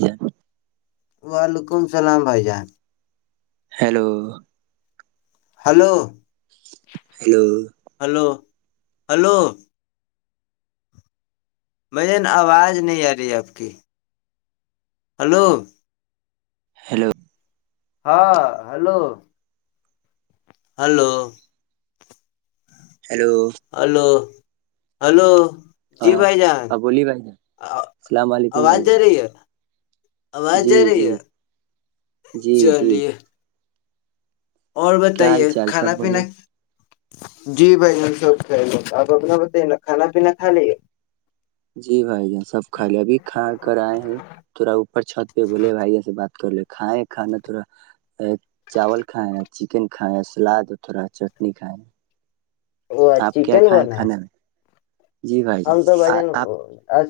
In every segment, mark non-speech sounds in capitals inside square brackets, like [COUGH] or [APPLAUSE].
ج ہے وعلیکم السلام بھائی جان hello hello hello hello hello بھائین آواز نہیں آ رہی آپ کی ہلو ہیلو ہاں hello hello hello hello hello جی ہاں بھائی جان ہاں بولیے بھائی جان السلام علیکم آواز بھائی ج جان رہی ہے آواز جی جا رہی جی ہے جی جی چلیے اور کیا بتائیے حال چال سب کھانا پینا بڑھیا جی بھائی ہم سب خ آپ اپنا بتائیے نا کھانا پینا کھا لیے جی بھائی ج سب کھا لے ابھی کھا کر آئے ہیں تھوڑا اوپر چھت پہ بولے بھائی یہ سے بات کر لے کھائےیں کھانا تھڑا چاول کھائےیں چکن کھائے سلاد تھوڑا چٹنی کھائے اور آپ کیا چکن کھائیں بنا کھانے میں جی بھائی ہم جان تو بائی آ- جان آپ آج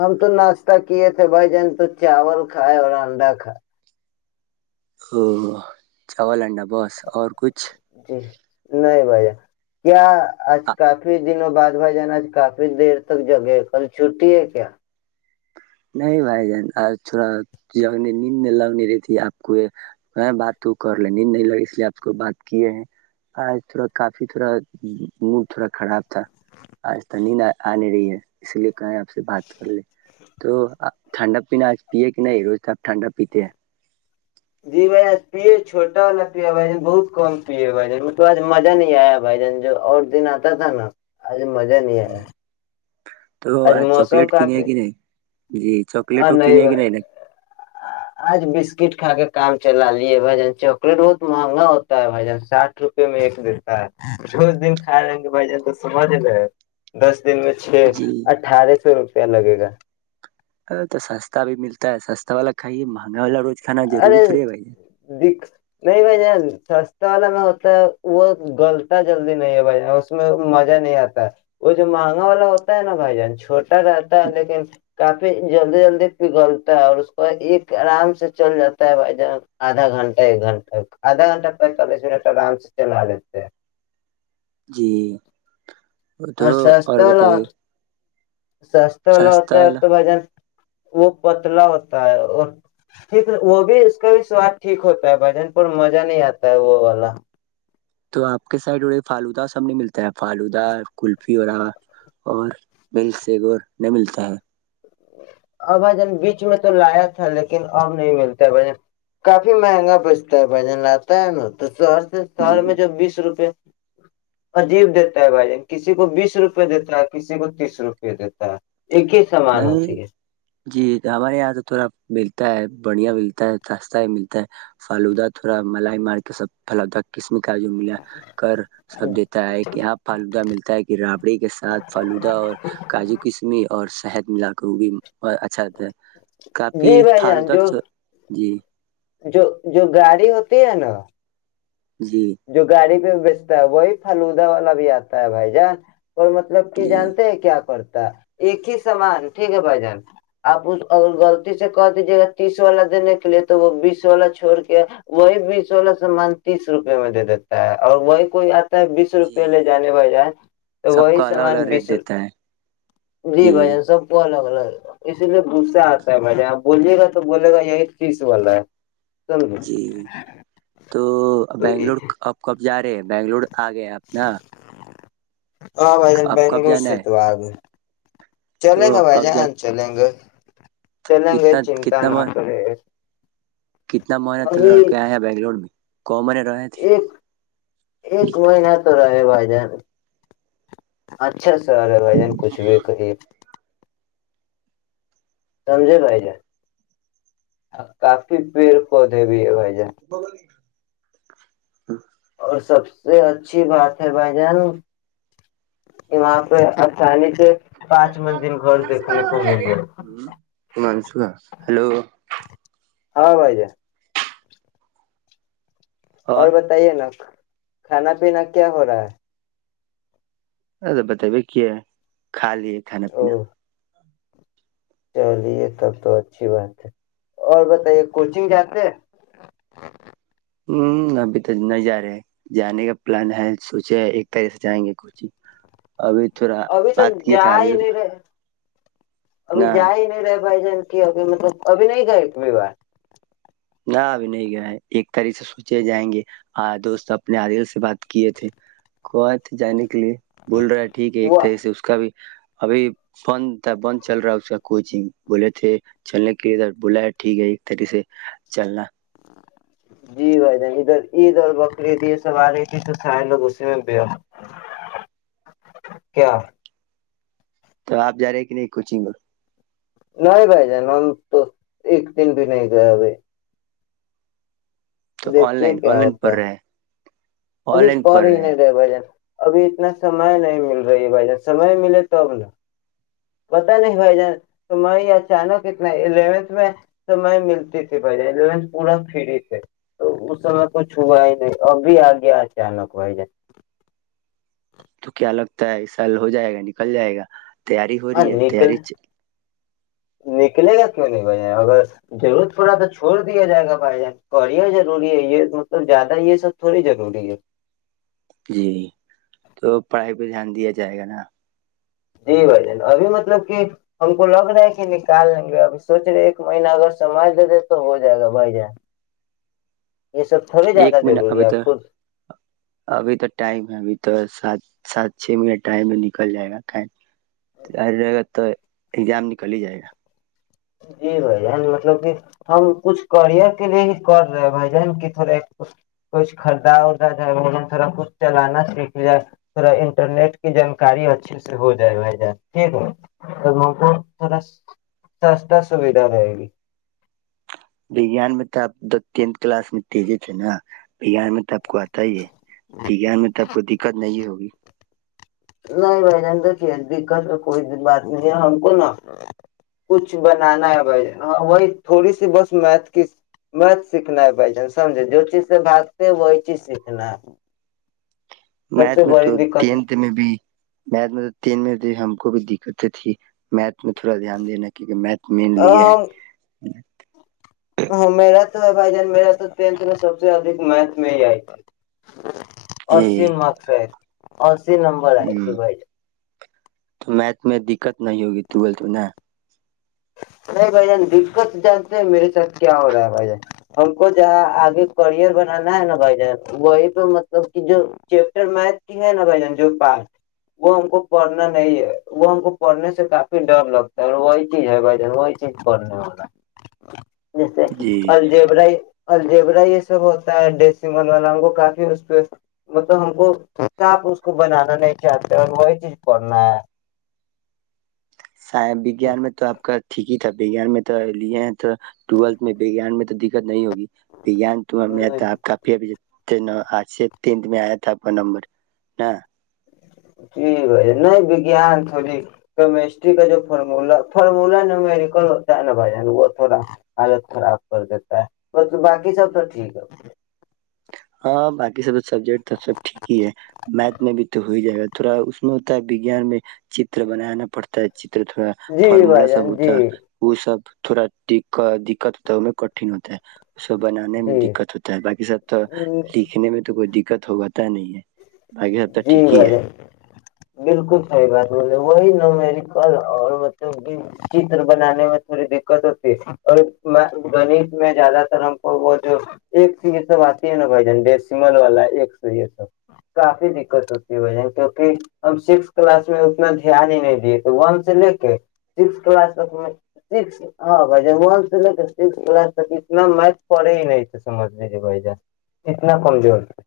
ہم تو ناشتہ کیے تھے بھائی جان تو چاول کھائے اور انڈا کھائے او چاول انڈا بس اور کچھ جی نہیں بھائی کیا آج کافی دنوں بعد بھائی جان آج کافی دیر تک جگے کل چھٹی ہے کیا نہیں بھائی جان آج تھوڑا جنے نیند لگ نہیں رہی تھی آپ کو یہ کہیں بات تو کر لے نیند نہیں لگی اس لیے آپ کو بات کیے ہیں آج تھوڑا کافی تھوڑا موڈ تھوڑا خراب تھا آج تو نیند آنے رہی ہے اس لیے کہیں آپ سے بات کر لے تو ٹھنڈا پینا آج پیے کہ نہیں روز آپ ٹھنڈا پیتے ہیں جی بھائی پیے چھوٹا والا پیا بھائی ج بہت کم پیے بھائی ج اس بس مزہ نہیں آیا بھائی جان جو اور دن آتا تھا نا آج مزہ نہیں آ جی تو آ چکلیٹ کنے کی نہیں جی چاکلیٹ وہ ارے نہیں کینے بھئی، کہ نا آج بس بسکٹ کھا کے کام چلایا۔ چلا لیے بھائی جان چاکلیٹ بہت مہنگا ہوتا ہے بھائی جان ساھ روپے میں ایک دیتا ہے روز دن کھا رہیں گے بھائی جان تو سمجھ رہ دس دن میں چھ جی اٹھارہ سو روپ لگے گا ا تو سستا بھی ملتا ہے سستا والا کائیے مہنگا والا رو ارے د نہیں بائی سستا والا میں ہوتا وہ گلتا جلدی نہیں ہے بھائی جان اس میں مزہ نہیں آتا ہے وہ جو مہنگا والا ہوتا ہے نا بھائی جان چھوٹا اا تھا لے د کافی جلدی جلدی پگھلتا ہے اور اس کو ایک آرام سے چل جاتا ہے بھائی جان آدھا گھنٹہ ایک گھنٹہ آدھا گھنٹہ پینتالیس منٹ آرام سے چلا لیتے ہیں جی تو اور سس والا بتائیے سستا والا ہوتا ہے تو بجن وہ پتلا ہوتا ہے اور ٹھیک وہ بھی اس کا بھی سواد ٹھیک ہوتا ہے بھ جان پر مزہ نہیں آتا ہے وہ والا تو آ کے سائڈے فالوودا سب نہیں ملتا فالودا کل فی رہا اور مل سے گور نہیں ملتا ہے ا بجن بیچ میں تو لایا تھا لیکن اب نہیں ملتا بھن کافی مہنگا بچتا ہے بھجن لاتا ہے ن تو شہر سے جی شہر میں جب بیس روپے عجیب دیتا ہے بھائی جان کسی کو بیس روپئے دیتا ہے کسی کو تیس روپئے دیتا ہے ایک ہی سمان ہوتی نہیں ہے جی ہمارے یہاں تو تھوڑا بالل بڑھیا ملتا ہے سستا ہی ملتا ہے فلودا تھوڑا ملائی مار کے سب پلودہ قسم کاجو ملا کر سب دیتا ہے کہ یہاں فالودا ملتا ہے کہ رابڑی کے ساتھ فالوودا اور کاجو کسمی اور [UNINTELLIGIBLE] جی بھائی جان جو [UNINTELLIGIBLE] جو جو گاڑی ہوتی ہے نا جی جو گاڑی پہ بیچتا ہے وہی پھالودا والا بھی آتا ہے بھائی جان اور مطلب کہ جی جانتے ہیں کیا پر ایک ہی سامان ٹھیک ہے بھائی جان آپ اس غلط سے کہ دیجیے گا تیس والا دینے کے لیے تو وہ بیس والا چھوڑ کے وہی بیس والا سامان تیس روپ میں دے دیتا ہے اور وہی کوئی بیس جی روپئے لے جانے بھا ئی جان تو سب وہی کا الگ سامان الگ ریٹ بیس روپ دیتا ہے جی بھائی جان سب کو الگ اسی لیے گپ سے آتا ہے میں نے آپ بولیے گا تو بولے گا یہی چیز والا ہے سمجھے جی تو بنگلور تو اب کب جار ہے ہے بنگلور آ گئے آپ نا ہاں بھائی جان آپ کب بنگلور جانا سے ہے تو آگ چلیں تو گے بھائی کب جا جان چلیں گے چلیں گے کتنا چنتا کتنا نہ ماہ- کریں کتنا مہینہ تک رہ کے آئے ہیں بنگلور میں کو مہینے رہے تھے ایک ایک مہینہ تو رہ بھائی جان [UNINTELLIGIBLE] سمجے بھائی جان کافی پیڑ پودے بھی ہے بھائی جان [UNINTELLIGIBLE] ہاں اور سب سے اچھی بات ہے بھائی جان وہاں پہ آسانی پانچ وے دن گھر دیکھنے کو مل جائے منسوخ ہلو ہاں بھائی جائے [INAUDIBLE] اور بتائیے نا کھانا پینا کیا ہو رہا ہے اد بت وک کھا لیے کھانا او پینا چلیے تب تو اچھی بات ہے اور بتائیے کوچنگ جتے ہیں ہ ابھی تو نہیں جا رہے جانے کا پلان ہے سوچے ایک تاریخ سے جائیں گے کچنگ ابھی توک جا ہی نہیں رہے ابھی اپنا جائے نہیں رہے بھائی جان کی ابھی مطلب ابھی نہیں گئی ا بیوار نہ ابھی نہیں گیا ہے ایک طریح سے سوچے جائیں گے ہ دوست اپنے عادل سے بات کیے تھے کو تھے جانے کے لیے بول رہا ہے ٹھیک ہے ایک وہ تھا اسے اس کا بھی ابھی بند تھا بند چل رہا اس کا کوچنگ بولے تھے چلنے کےے بولا ہے ٹھیک ہے ایک طرح سے چلنا [UNINTELLIGIBLE] جی بھائی جان ادھر عید اور بقرعید یہ سب آ رہی تھی تو سارے لوگ اسی میں پیا کیا تو آپ جا رہے کہ نہیں کوچنگ اور نہیں بائی جان تو ایک تین د نہیں ہی کیا تو آن دیکھیے لائن آن کیا لائن ہوتا پڑھ ہے؟ رہے ہیں آن ابھی لائن پر پڑھ ہی ہیں نہیں رہے بھائی ابھی اتنا سمے نہیں مل رہی ہے بھائی جان سمے ملے تب نا پتا نہیں بھائی جان سم اچانک اتنا الیونھ میں سم ملتی تھی بھائی جان الیونتھ پورا فری تھے تو اس سمے کو چھا ہی نہیں ابھی آگیا اچانک بھائی جان تو کیا لگتا ہے اس سال ہو جائے گا نکل جائے گا تیاری ہو رہی اور ہے تیاری نکل چ نکلے گا کیوں نہیں بھائی اگر ضرور پوڑا تو چھوڑ دیا جائے گا بھائی جان اوریا ضروری ہے یہ مطلب زیادہ یہ سب تھوڑی ضروری ہے جی تو پڑھائی پہ دھیان دیا جائے گا نا جی بھ جان ابھی مطلب کہ ہم کو لگ رہا ہے کہ نکال لیں گے ابھی سوچ رہے ایک مہینہ اگر سمج دے دے تو ہو جائے گا بھائی جان یہ سب تھوڑی ایک زیادہ منٹ ضروری ابھی ہے تو خود ابھی تو ٹائم ہے ابھی تو سات سات چھ منٹ ٹائم میں نکل جائے گا رہا تو ایگزام نکل ہی جائے گا جی بائی جن مطلب کہ ہم کچھ کرئر کے لیے ہی کر رہے بھ ج کی تھوڑا کچھ خریدا وردا جائے بھ ج تھوڑا کچھ چلانا سیکھ جائے تھوڑا انٹرنیٹ کی جانکاری اچھے سے ہو جائے بھ جان ٹھیک ہے ہم کو تھوڑا سستا سویدھا رہے گی وجان میں تو اب تو ٹینتھ کلاس میں تیز تھ ناان میں تو آ کو آتا ہی ہے گان میں تو آپ کو دقت نہیں ہوگ [UNINTELLIGIBLE] نہیں بھ جان دیکھیے دقت کوئی بات نہیں ہے ہم کو نا کچھ بنانا ہے بھ جان وہی تھوڑی سی بس میتھ کی میتھ سیکھنا ہے بھ جان سمجھے جو چیز سے بھگتے ہیں وہی چیز سیکھنا ہے سب میتھ سے میں تو بڑی دقت ہے ٹینت میں بھی میت میں تو تین م ہم کو بھی دقتیں تھی مھ اس میں تھوڑا دھیان دینا کیونکہ میتھ مین لی ہے ٹ [INAUDIBLE] ہاں میرا بھائی جان میرا تو ٹھ میں سب سے میتھ میں ہی آئی جی پچم اکثر اور نمبر ہے ج ہ بے تو میتھ میں دقت نہیں ہوگی تو بولتے نا نہیں بھائی جان دقت جانتے ہیں میرے ساتھ کیا ہو رہا ہے بھائی جان ہم کو جہاں آگے کرئر بنانا ہے نا بھائی جان وہی پہ مطلب کہ جو چیپٹر میھ کی ہے نا بھائی ج جو پار وہ ہم کو پڑھنا نہیں ہے وہ ہم کو پڑھنے سے کافی ڈر لگتا ہے اور وہی جی ہے بھ جان وہی چیز کرنے والا جی [UNINTELLIGIBLE] الجیبرا یہ سب ہوتا ہے ڈسین والا ہم کو کافی اس پہ مطلب ہم کو صپ اس کو بنانا نہیں چاہتے اور وہی چیز پنا ہے وجان میں تو آپ کا ٹھیک ہی اچھاان میں ت لیے ٹویلتھ میںان میں تو دقت نہیں ہوگیان تو ہے آپ کافی اب ت آج سے تین میں آیا تھا اپنا نمبر ن جی بھ ج نہیںگان تھوڑی کیمسٹری کا جو فارمولا فارمولا ن میریکل ہوتا ہے نا بھائی جان وہ تھوڑا حالت خراب کر دیتا ہے مطل باقی سب تو ٹھیک ہے ہاں باقی سب سبجیکٹ تو سب ٹھیک ہی ہے میتھ میں بھی تو ہو ہی جائے گا تھوڑا اس میں ہوتا ہے وگان میں چتر بنانا پڑتا ہے جی فرمولا بھائی سب جان جی تھا وہ سب تھوڑا دقت ہوتا ہے ان میں کٹھن ہوتا ہے اس کو بنانے میں جی دقت ہوتا ہے باقی سب تو لکھنے میں تو کوئی د دقت ہوگا جی بائیے بالکل صحی بات بے وہی نہیں میر کل اور مطلب چتر بنانے میں تھوڑی دقت ہوتی ہے اور گنیت میں زیادہ تر ہم کو وہ جو ایک س یہ سب آتی ہے نا بھائی جان ڈ سمل والا ایک س یہ سب کافی دقت ہوتی ہے بھ جان کیونکہ ہم سک کلاس میں اتنا دھیان ہی نہیں دیے تھے ون سے لے کے سک کلاس تک میں ہاں بھ جان ون سے لے کے سک کلاس تک اتنا میتھ پڑے ہی نہیں تھے سمجھ لیجیے بھائی جان اتنا کمزور تھا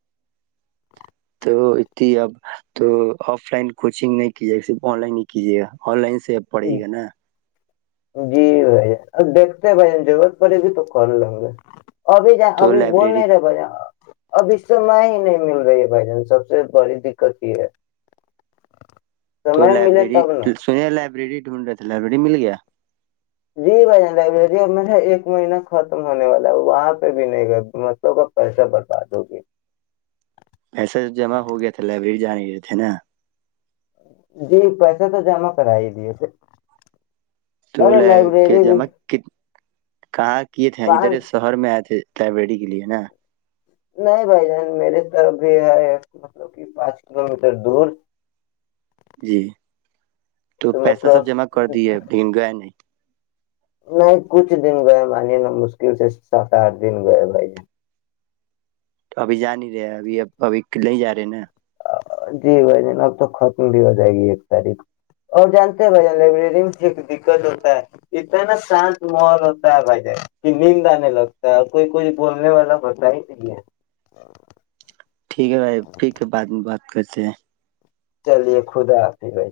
تو انی اب تو آف لائن کوچنگ نہیں کیجے گا صرف آن لائن نہیں کیجیے گا آن لائن سی پڑے گ نا جی بھائی اب دیکھتے ہیں بھائی ضرورت پڑے گی تو ک لوں گے ابھی ج تو ابھی بول لائبریری نہیں رہے ب ابھی سم ہی نہیں مل رہی ہے بھائی جن سب سے بڑی دقت یہ ہے تو سمے ملے لائبریری تب نا سن لائبریری ڈھونڈ رہ لائبریری مل گیا جی بھائی لبریری میر نے ایک مہینہ ختم ہونے والا ہے وہاں پہ بھی نہیں گیا بوں کا پیسہ برباد ہوگی جان گئے تھے نا جی پیسہ تو جمع کرا ہی دی اسے تو لے کے جمع ک کہاں کیے تھے ادھر پانچ شہر میں آئے تھے لائبریری کے لیے نا نہیں بھائی جان میرے طرف بھی ہے مطلب کہ پانچ کلو میٹر دور جی تو پیسہ سب جمع کر دے دن گئے نہیں نہیں کچھ دن گئے مانیے نا مشکل سے سات آٹھ دن گئے بھائی تو ابھی جا نہیں رہے ابھی اب ابھی نہیں جا رہے ہیں نا جی بھ جان اب تو ختم بھی ہو جائے گی ایک تاریخ اور جانتے ہیں بھ جن لائبریری میں دقت ہوتا ہے اتنا نا شانت ماحول ہوتا ہے بھائی جان کہ ند آنے لگتا ہے اور کوئی کوئی بولنے والا ہوتا ہی نہیں ہے ٹھیک ہے بھائی ٹھیک ہے بات میں بات [UNINTELLIGIBLE] چلیے خدا آپتی بھائی